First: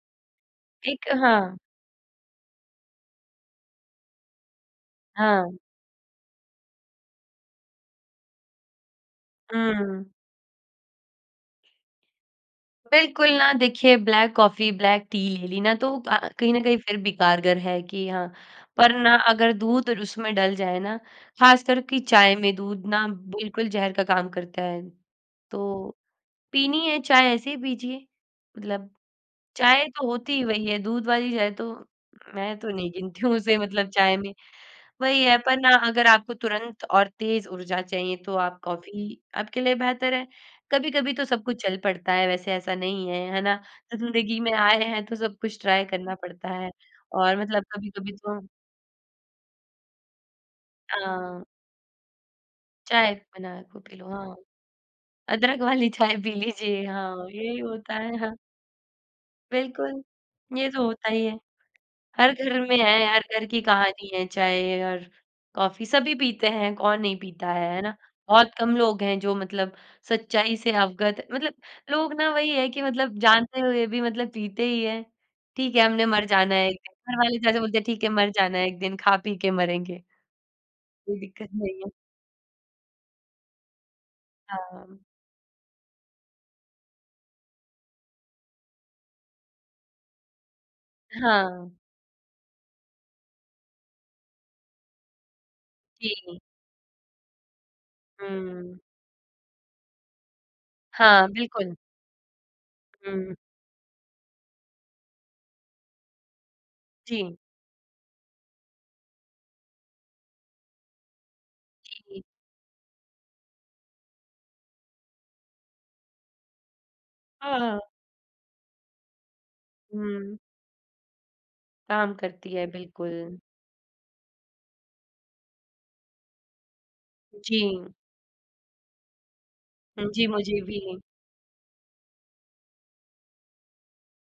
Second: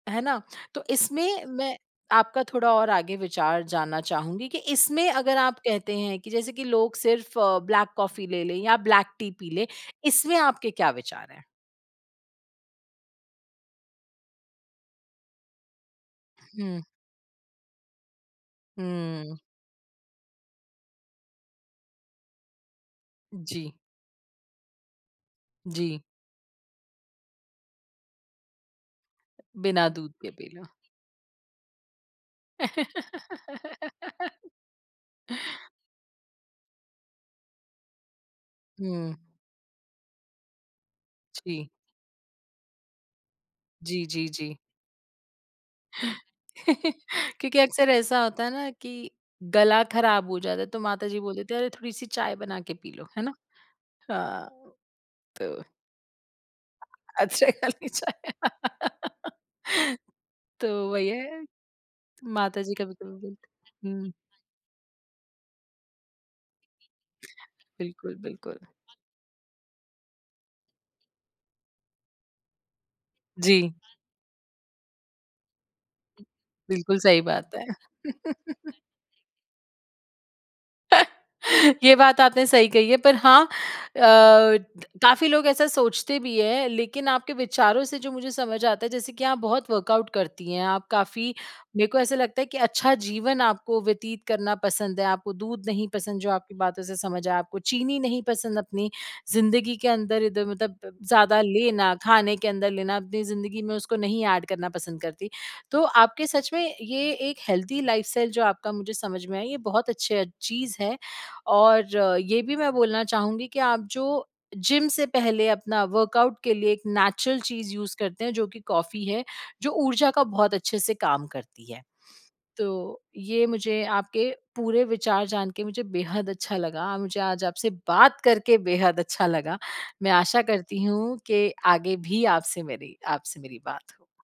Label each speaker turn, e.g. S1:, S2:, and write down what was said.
S1: है ना? तो
S2: एक
S1: इसमें
S2: हाँ
S1: मैं आपका थोड़ा और आगे विचार जानना चाहूँगी, कि इसमें अगर
S2: हाँ।
S1: आप कहते हैं कि जैसे कि लोग सिर्फ़ ब्लैक कॉफी ले लें या ब्लैक टी पी लें,
S2: हम्म।
S1: इसमें आपके क्या विचार हैं?
S2: बिल्कुल ना देखिए, ब्लैक कॉफी, ब्लैक टी ले ली ना तो वो अ, कहीं न कहीं
S1: हुँ।
S2: फिर भी कारगर है कि हाँ पर ना
S1: हम्म।
S2: अगर दूध और उसमें डल जाए ना खास कर की चाय में दूध ना बिल्कुल
S1: जी।
S2: ज़हर का काम करता है। तो,
S1: जी।
S2: पीनी है चाय ऐसे ही पीजिए, मतलब चाय
S1: बिना
S2: तो
S1: दूध के
S2: होती ही
S1: पी लो।
S2: वही है दूध वाली चाय तो मैं तो नहीं गिनती हूँ उसे मतलब चाय में। वही है पर ना अगर आपको तुरंत और तेज़ ऊर्जा चाहिए तो आप
S1: हुँ।
S2: कॉफी आपके लिए बेहतर है। कभी-कभी तो सब कुछ
S1: जी।
S2: चल पड़ता है वैसे ऐसा नहीं है, है ना?
S1: जी, जी,
S2: ज़िंदगी में
S1: जी।
S2: आए हैं तो सब कुछ ट्राई करना पड़ता है और
S1: क्योंकि
S2: मतलब
S1: अक्सर
S2: कभी-कभी
S1: ऐसा
S2: तो
S1: होता है ना कि, गला खराब हो जाता है तो माताजी बोल
S2: हाँ।
S1: देती हैं, "अरे, थोड़ी-सी चाय बना के पी लो",
S2: चाय
S1: है ना?
S2: बनाए को पी लो, हाँ।
S1: हाँ,
S2: अदरक
S1: तो
S2: वाली चाय पी लीजिए, हाँ यही
S1: अदरक वाली
S2: होता है,
S1: चाय,
S2: हाँ। बिल्कुल।
S1: तो
S2: ये तो
S1: वही
S2: होता ही है।
S1: है,
S2: हर घर
S1: माता जी
S2: में है,
S1: कभी-कभी
S2: हर घर की
S1: बोलती
S2: कहानी
S1: हुँ।
S2: है चाय और कॉफी सभी पीते हैं कौन नहीं पीता है, है ना?
S1: बिल्कुल,
S2: बहुत
S1: बिल्कुल।
S2: कम लोग हैं जो मतलब सच्चाई से अवगत मतलब लोग ना वही है कि मतलब जानते
S1: जी।
S2: हुए भी मतलब पीते ही हैं। ठीक है हमने मर जाना है एक दिन,
S1: बिल्कुल सही
S2: घरवाले
S1: बात
S2: जैसे
S1: है।
S2: बोलते हैं, "ठीक है, मर जाना एक दिन, खा-पी के मरेंगे।" कोई दिक्कत नहीं है।
S1: ये बात आपने सही कही है पर हाँ अ, द
S2: हाँ।
S1: काफ़ी लोग ऐसा सोचते भी हैं। लेकिन आपके विचारों से जो मुझे समझ आता है जैसे कि आप बहुत वर्कआउट करती हैं, आप काफ़ी
S2: हाँ।
S1: मेरको ऐसा लगता है कि अच्छा जीवन आपको व्यतीत करना पसंद है। आपको दूध नहीं पसंद जो
S2: जी।
S1: आपकी बातों से समझ आया, आपको चीनी नहीं पसंद
S2: हुँ।
S1: अपनी ज़िंदगी के अंदर इधर मतलब प
S2: हाँ,
S1: ज़्यादा
S2: बिल्कुल।
S1: लेना खाने के अंदर लेना अपनी
S2: हुँ।
S1: ज़िंदगी में उसको नहीं ऐड करना पसंद करती। तो आपके सच में ये
S2: जी।
S1: एक हेल्थी लाइफ़स्टाइल जो आपका मुझे समझ में आया ये बहुत अच्छा चीज़ है। और
S2: जी, जी।
S1: ये भी मैं बोलना चाहूँगी कि आप जो जिम से पहले अपना वर्कआउट के लिए एक नेचुरल
S2: हाँ,
S1: चीज़
S2: हाँ।
S1: यूज़ करते हैं जो कि कॉफी है जो ऊर्जा का
S2: हुँ।
S1: बहुत अच्छे से काम करती है।
S2: काम करती है,
S1: तो,
S2: बिल्कुल।
S1: ये मुझे आपके पूरे विचार जान के मुझे बेहद अच्छा लगा, मुझे आज आपसे
S2: जी।
S1: बात करके बेहद अच्छा लगा।
S2: हाँ
S1: मैं
S2: जी,
S1: आशा
S2: मुझे
S1: करती
S2: भी।
S1: हूँ कि आगे भी आपसे मेरी आपसे मेरी बात हो।